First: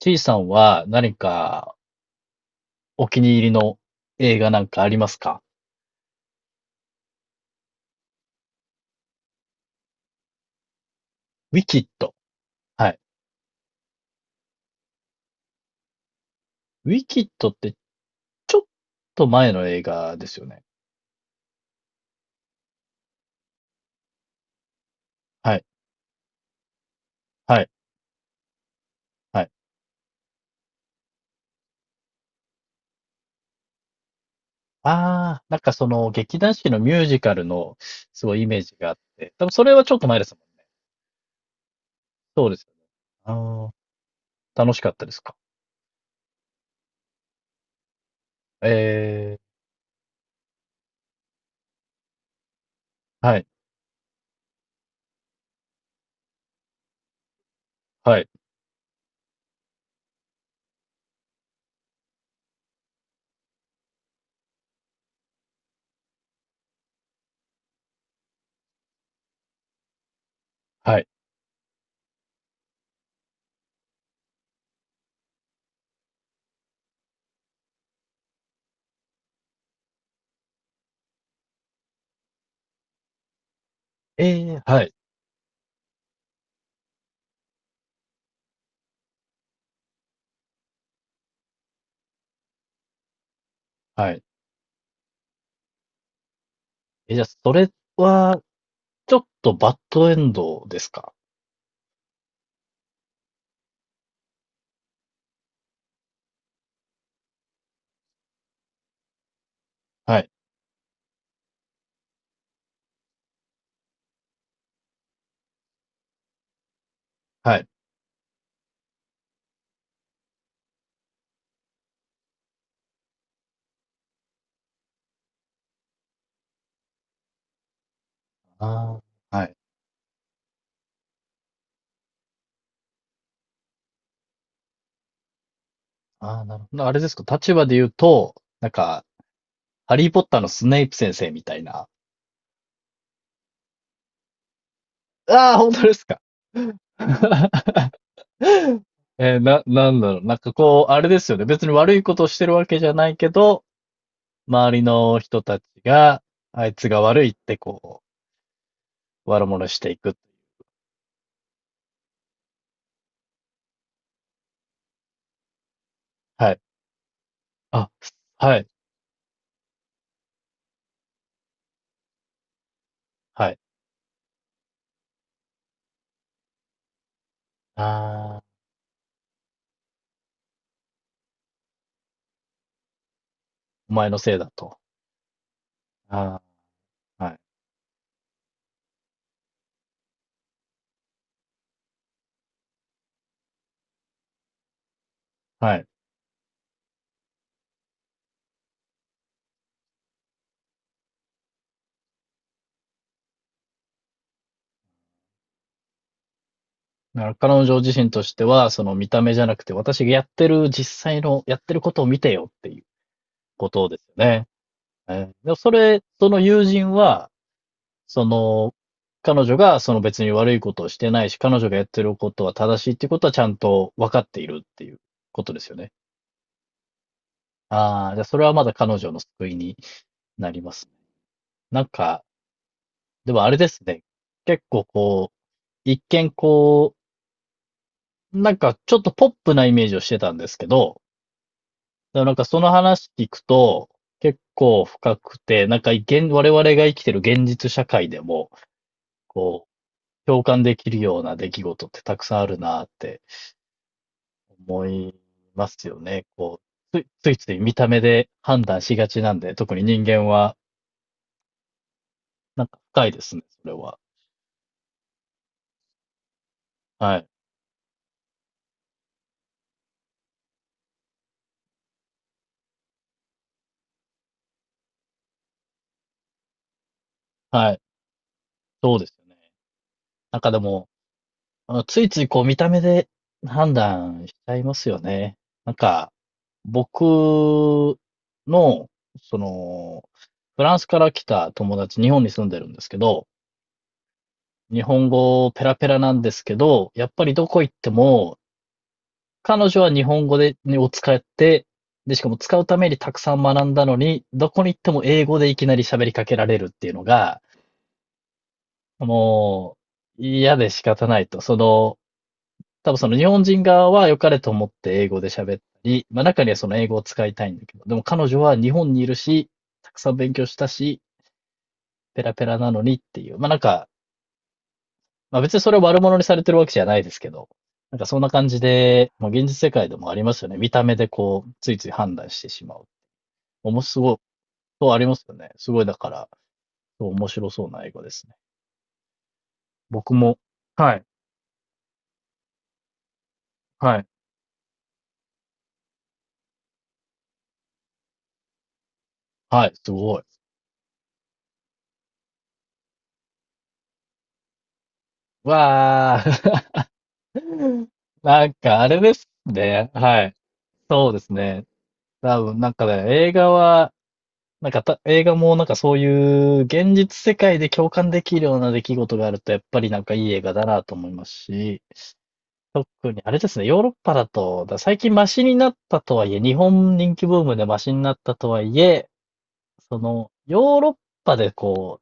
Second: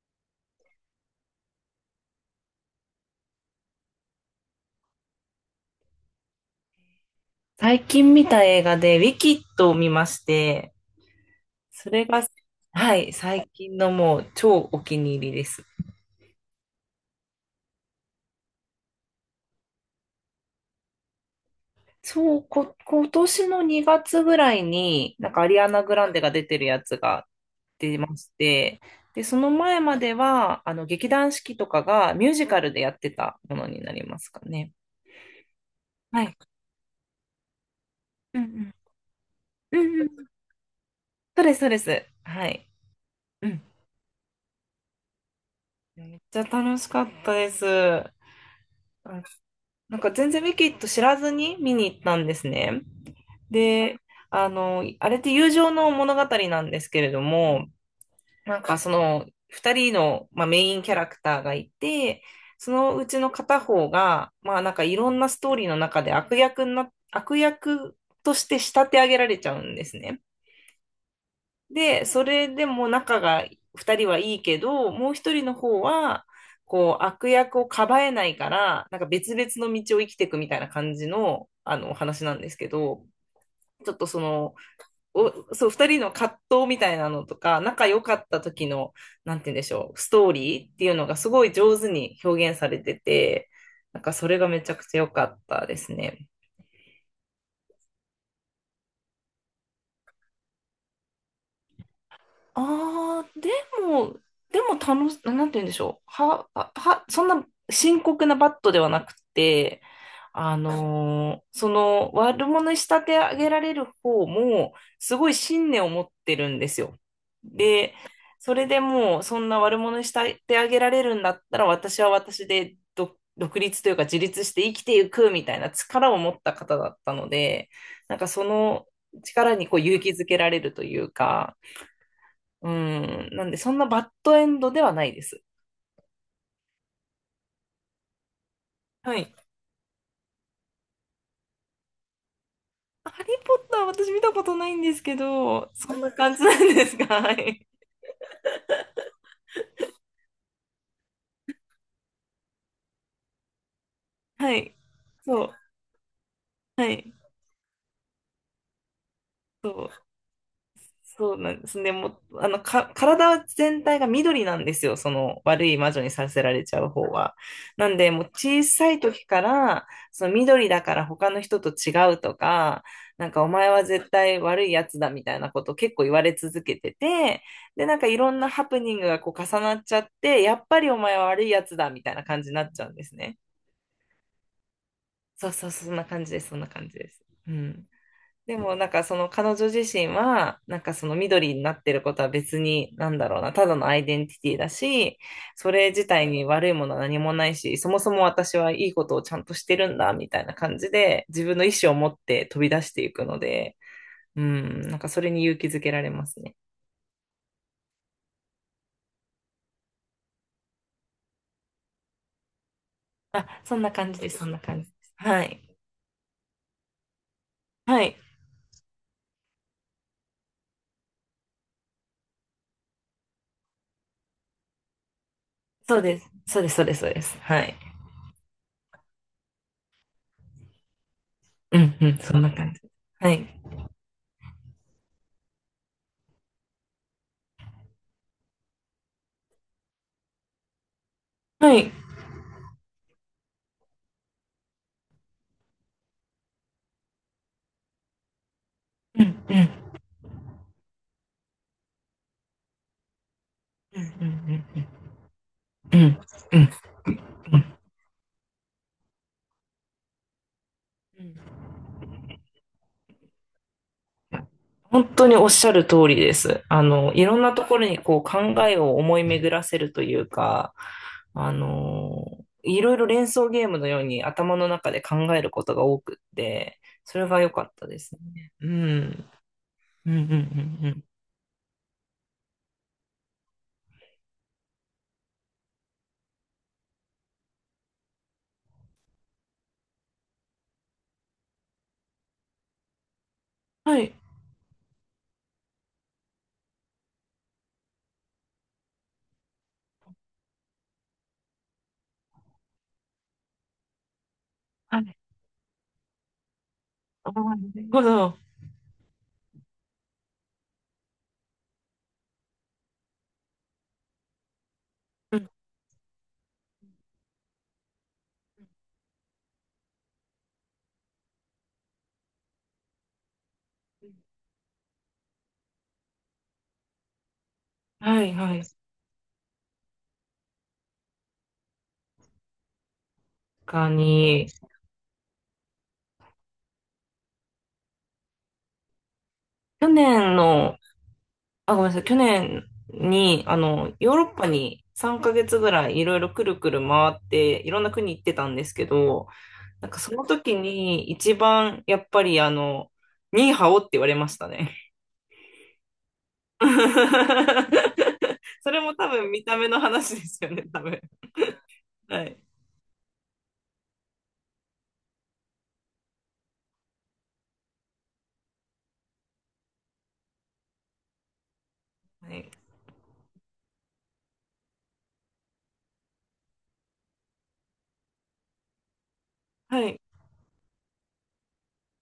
T さんは何かお気に入りの映画なんかありますか？最近見た映画で、ウィキッドを見まして、ウィキッそれド。が、ははい。い、最近のもう超お気に入りです。ウィキッドってちょっと前の映画ですよね。そう、今年の2月ぐらいに、なんかアはリい。アナ・グランデが出てるやつがはい。出まして、で、そはい。の前までは、劇団四季とかがミュージカルでやってたものになりますかね。ああ、なんかそのはい。劇団四季のミュージカルのすごういんイうメーん。ジがあって、多分それうはちょっんうと前でん。すもん。そうです、そうです。そはうですい。よね。うん。ああ、楽しかったですか？めっちゃ楽しかったです。ええ、なんか全然ウィキッド知らずに見に行ったんですね。はい。で、あれって友情の物語なんですけれども、はい。なんかその2人の、まあ、メインキャラクターがいて、そのうちの片方が、まあなんかいろんなストーリーの中で悪役として仕立て上げられちゃうんですね。はい。で、それでも仲が2人はいいけど、もう1人の方は、こう、悪役をかばえないから、なんか別々の道を生きていくみたいな感じの、お話なんですけど、ちょっとええ、はい。そう、2人の葛藤みたいなのとか、仲良かった時の、なんて言うんでしょう、ストーリーっていうのがすごい上手に表現されてて、なんはかい。それがめちゃくちゃ良かったですね。え、じゃあそれはちょっとバッドエンドですか？ああ、も、でもなんて言うんでしょう。は、は、はそんな深刻なバットではなくて、はい。その悪者に仕立て上げられる方も、すごい信念を持ってるんですよ。はい。で、それでもう、そんな悪者に仕立て上げられるんだったら、私は私で独立というか自立して生きていくみたいな力を持った方だったので、なんかそのああ、は力い。にこう勇気づけられるというか、うん。なんで、そんなバッドエンドではないです。ああ、なるほど。あれですか、立場で言うと、なんか、はい。ハリー・ポッターのスネイプ先生みたいな。ハリー・ポッター私見たことないんですけああ、ど、本当でそんすなか。感じなんですか？はい。なんだろう。なんかこう、あれですよね。別に悪いことをしてるわけじゃないけど、はい。周りの人そう。たちが、あいつはがい。悪いってこう、悪者していく。そうなんですね。もう、体全体が緑なんですよ。その悪い魔女にさせはらい。れちゃう方は。なあ、んで、もうは小い。さい時から、その緑だから他の人と違うとか、なんかおはい。前は絶対悪いやつだみたいなことを結構言われ続けてて、で、なんかいろんあなあ、ハプニングがこう重なっちゃって、やっぱりお前は悪いやつだみたいな感じになっちゃうんですね。お前のせいだと。そうそう、そんな感じであす。そんな感じです。あ、はい。うん。でもなんかその彼女自身はなんかその緑になってることは別に、なんだろうな、ただのアイデンティティだし、そはい。れ自体に悪いものは何もないし、そもそも私はいいことをちゃんとしてるんだみたいな感じで自分の意思を持って飛び出していくので、うん、なんかそれに勇気づけられますね。だから彼女自身としては、その見た目じゃなくて、私がやってる実際の、やってることを見てよっていうあ、こそんとなです感よじです。そね。んな感じです。はでもそい。れ、その友人は、はい。その、彼女がその別に悪いことをしてないし、彼女がやってることは正しいっていうことはちゃんと分かっているっていうことですよね。そうです、そうです、そうです、そうです、はい。ああ、じゃあそれはまだ彼女の救いになりますね。うなんんうん、か、そんな感じ。はでもあれい。ですね。結構こう、一見こう、なんかちょっとポップなイメージをしてたんですけど、はい。だからなんかその話聞くと、結構深くて、なんか現、我々が生きてる現実社会でも、うんうこんう、共感できるような出来事ってたくさんあるなってうんうんう思んいますうよんうんね。こう、ついついつういん見た目で判断しがちなんで、特に人間は、うん。なんか深いですね、それは。本当におっしゃる通りです。はいい。ろんなところにこう考えを思い巡らせるというか、あの、いろいろ連想ゲームのように頭の中で考えることが多くって、それが良かっはい。たですね。うそうですよん。ね。うんうんうんなんかでも、うん。あのついついこう見た目で判断しちゃいますよね。なんか、僕の、その、フランスから来た友達、日本に住んでるんですけど、はい。日本語ペラペラなんですけど、やっぱりどこ行っても、彼女は日本語で、を使って、で、しかも使うためにたくさん学んだのに、どこに行ってはもい。英語でいきなり喋りかけられるっていうのあーが、なるほど。もう、嫌で仕方ないと。その、多分その日本人側は良かれと思って英語でうん。喋ったり、まあ中にはその英語を使いたいんだけど、でも彼女は日本にいるし、たくさん勉強したし、ペラペラなのにっていう、まあなんか、まあ別にそれを悪者にされてるわけじゃないですけど、なんかそんはない、感はじい。確で、まあ現実世界でもありますよね。見た目でこう、ついつい判断してしまう。面か白い、に、そうありますよね。すごいだから、そう面白そうな英語ですね。去僕年も、の、はい。あ、ごめんなさい、去年に、はい。ヨーロッパに3ヶ月ぐらいいろいろくるくる回って、いろんな国行ってたんですけど、はい、なすんかそごい。の時に一番やっぱりニーハオって言われましたね。わ ー。なんそかれあもれ多です分見た目のね。話ではい。すよね、多分。そうですね。はい。多分なんかね、映画は、なんかた、映画もなんかそういう現実世界で共感できるような出来事があると、やっぱりなんかいい映画だなと思いますし、はい。特にあれですね、ヨーロッパだと、最近マシになったとはいえ、日本人気ブームでマシになったとはいえ、はそい。の、ヨーロッパでこ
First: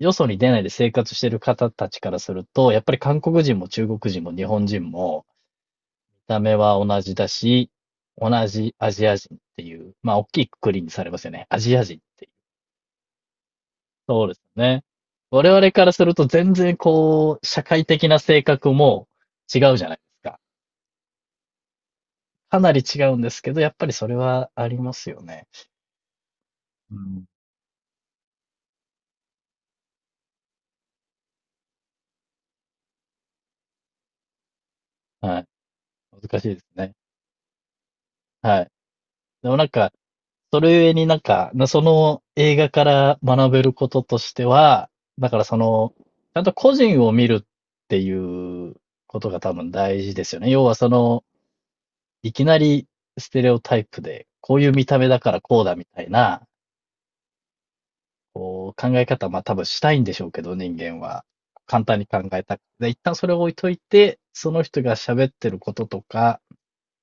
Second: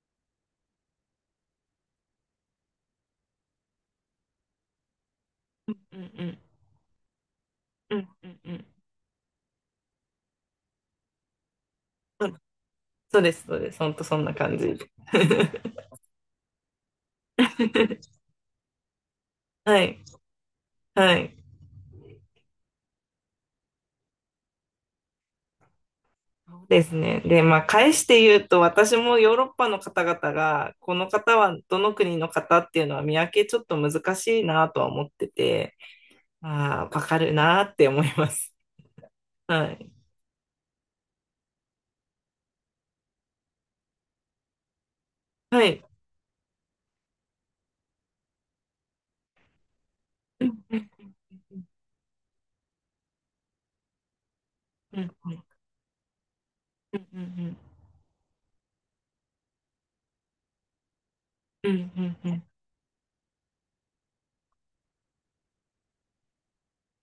う、よそに出ないで生活してる方たちからすると、やっぱり韓国人も中国人も日本人も、うん見うた目は同じだし、ん。うんう同んうん。じアジア人っていう、まあ、大きい括りにされますよね。アジア人っていうう。ん、そうです、そうです。ほんとそそんうでなす感じ。ね。我々か らすると全然こう、社会的な性格も違うはじゃないでい。すか。はい。かなり違うんですけど、やっぱりそれはありますよね。そうですうね。ん。で、まあ、返して言うと、私もヨーロッパの方々が、この方はどの国の方っていうのは見分けちょっと難しいなとは思ってはい。て、難しいですああ、わね。かるなーって思います。はい。でもなはんい。か、それゆえになんか、その映画から学べることとしては、だからそはい。の、ちゃんと個人を見るっていうことが多分大事ですようね。ん、要はその、いきなりステレオタイプで、こういう見たう目ん、だうからん、こうだみたいな、うん、こう考え方、まあ多分したいんでしょうけど、人間は。う簡ん、単うに考ん、うん、うえん、たくて。で一旦それを置いといて、その人が喋ってることとか、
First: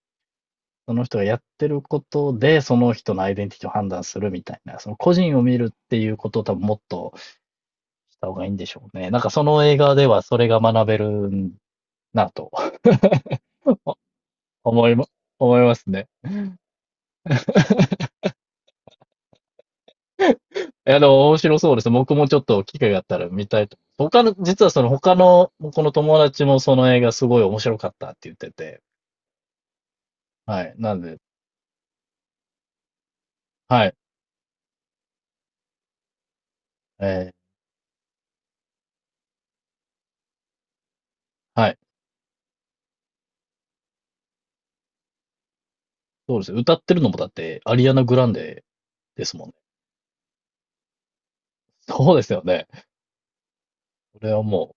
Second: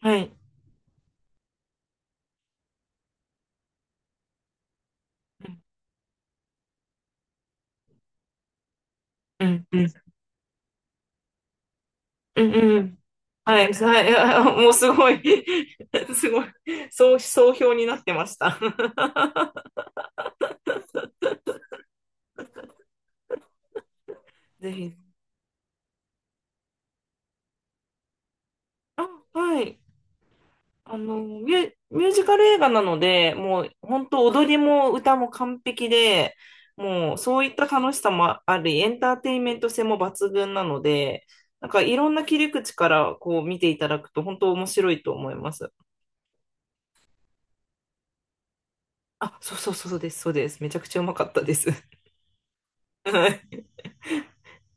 はい。その人がやってることで、その人のアイデンティティを判断するみたいな、その個人をう見ん、るっていうことを多分もっとした方がいいんでしょうね。なんかそうのん、映画ではそれが学べるなうとん、うん。はい、はい、あ、もう思すいま、ごい。 思いますね。すごい、そう、総評になっ てました。いや、でも面白そうです。僕もちょっと機会があったら見たいと。他の、実はぜそのひ。他の、この友達もその映画すごい面白かったって言ってて。あ、はい。はい。なんで、ミュージカル映画なので、もうはい。本当踊りも歌も完璧で、もうえそういーった楽しさもあり、エンターテインメント性も抜群なので、はなんい。かいろんな切り口からこう見ていただくと本当面白いと思います。そうです。歌ってるのもだって、アリアナ・グランデですあ、もんそね。うそう、そうです、そうです。めちゃくちゃうまかったです。そうですよね。はい。これはもう、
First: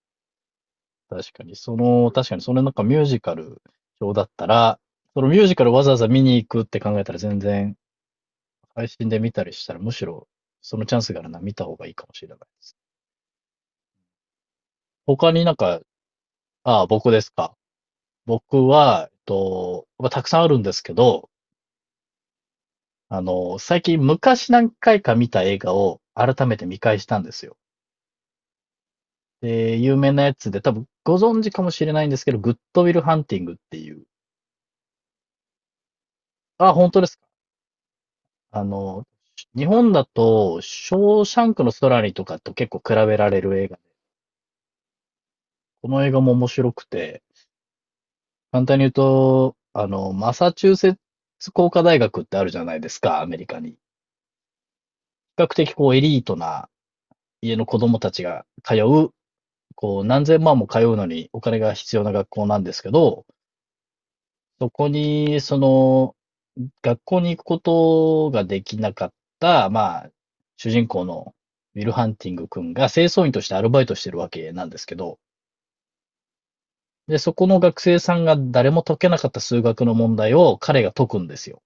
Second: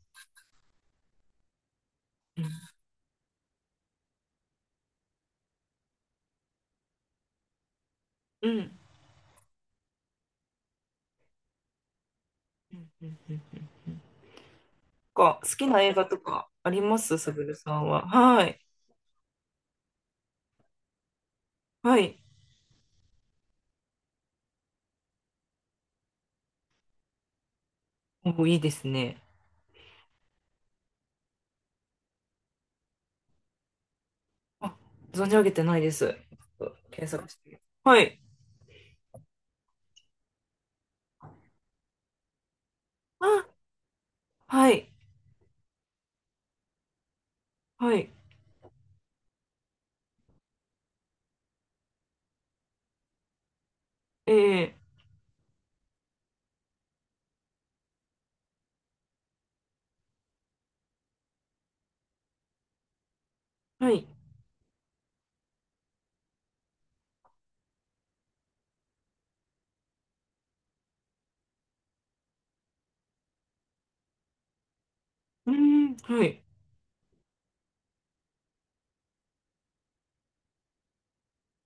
確かに、その、確かうに、それん。なんかミュージカル表だったら、そのミュージカルわざわざ見に行くって考えたら全然、うん配信で見たりしたら、むしろ、そのチャンスがあるなら見た方がいいかもしれないでうす。んうんうん。他に好なんきか、な映画とかありああ、ま僕すですすぐか。るさんは？はい。僕は、えっと、まあ、たくさんあるんですけど、はい。あの、最近昔何回か見た映画を改めて見返したんですよ。お、いいですね。で、有名なやつで、多分ご存知かもしれないんですけど、グッドウィルハンティングっていう。あ、存じ上げてないです。ちょっあ、と本当で検す。索して。はい。あの、日本だと、ショーシャンクの空にとかと結構比べられあ、る映画で、はい。この映画も面白くて、はい。簡単に言うと、あの、マサチューセッツ工科大学ってあるじゃないですか、アメリカに。比え較的こうエリートな家の子供たちが通う、こう何千万も通うのにお金が必要な学校なんですけど、はい。そこに、その、学校に行くことができなかった、まあ、主人公のウィル・ハンティング君が清掃員としてアルバイトしてるわけなんですけど、うーん、はい。で、そこの学生さんが誰も解けなかった数学の問題を彼が解くんですよ。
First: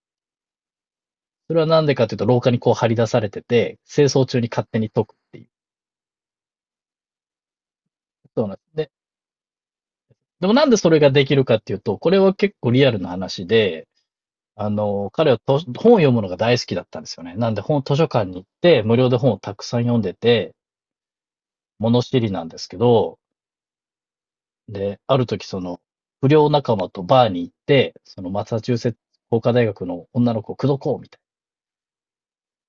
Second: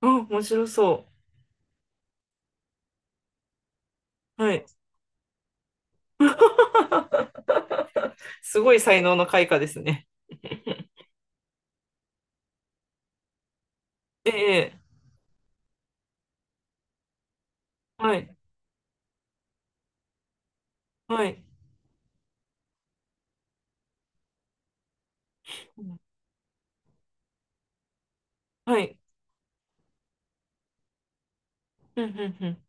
あ、面白そそれはなんでかというと、廊下にこう張り出されてて、清掃中う。には勝い。手に解くっていう。そうなんすごいで、才能の開花ですね。でもなんでそれができるかっていうと、これは結構リアルな話で、えあえ、の、彼は本を読むのが大好きだったんですよね。なんで本、図書は館にい。行って、無料で本をたくさん読んでて、はい。物知りなんですけど、で、ある時その、不良仲間とバーに行って、そのマサチューはセッツい。工科大学の女の子を口説こうみたいうん、うん、うん。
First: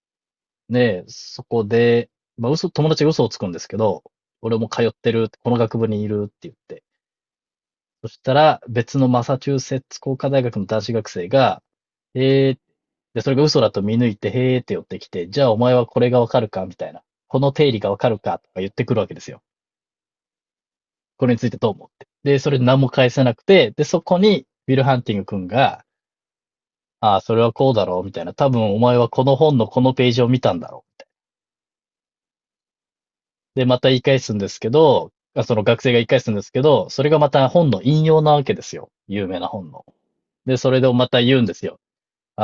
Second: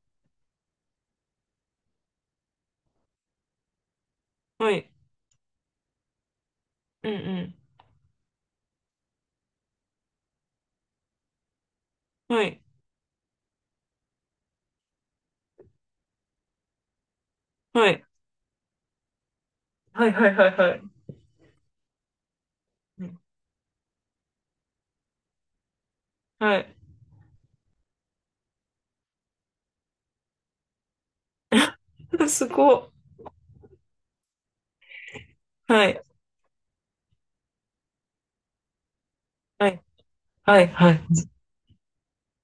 な。で、そこで、まあ嘘、友達が嘘をつくんですけど、俺もは通っい。てるって、この学部にいるって言って。うん、うそしたら、別のマサチューセッツ工科大学の男子学生が、ん。はへーい。で、それが嘘だと見抜いて、へーって寄ってきて、じゃあお前はこれがわかるかみたいな。この定理がはわい。かるかとか言ってくるわけですよ。はい、はい、はい、はい。これについてどう思って。で、それ何もう返ん、せなくて、で、そこに、ウィル・ハンティング君が、はい。ああ、それはこうだろう、みたいな。多分お前はこの本のこのページを見たんだろ すごい。う。で、また言い返すんですけど、その学は生がい。言い返すんですけど、それがまた本の引用なわけですよ。有名なは本い。の。で、はい、それではい。また言うんですよ。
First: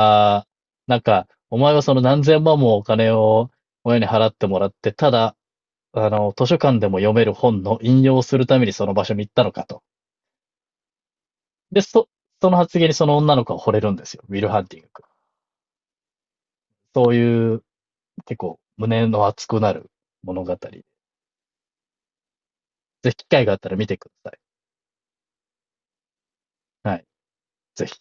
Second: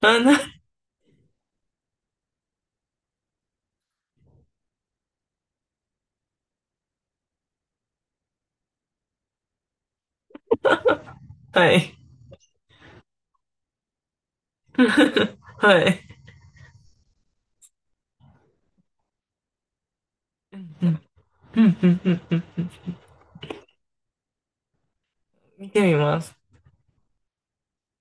あ、あ、なんか、お前はその何千万もお金を親に払ってもらって、ただ、あの、図書館でも読める本の引用をするためにその場所に行ったのかと。はで、い。その発言にその女の子は惚れるんですよ。ウィル・ハンティング君。はい。そういう、結構、胸の熱くなる物語。うん、ぜうん、うん、うん。うん、ひ機会があったら見てください。見てみます。はい。ぜひ。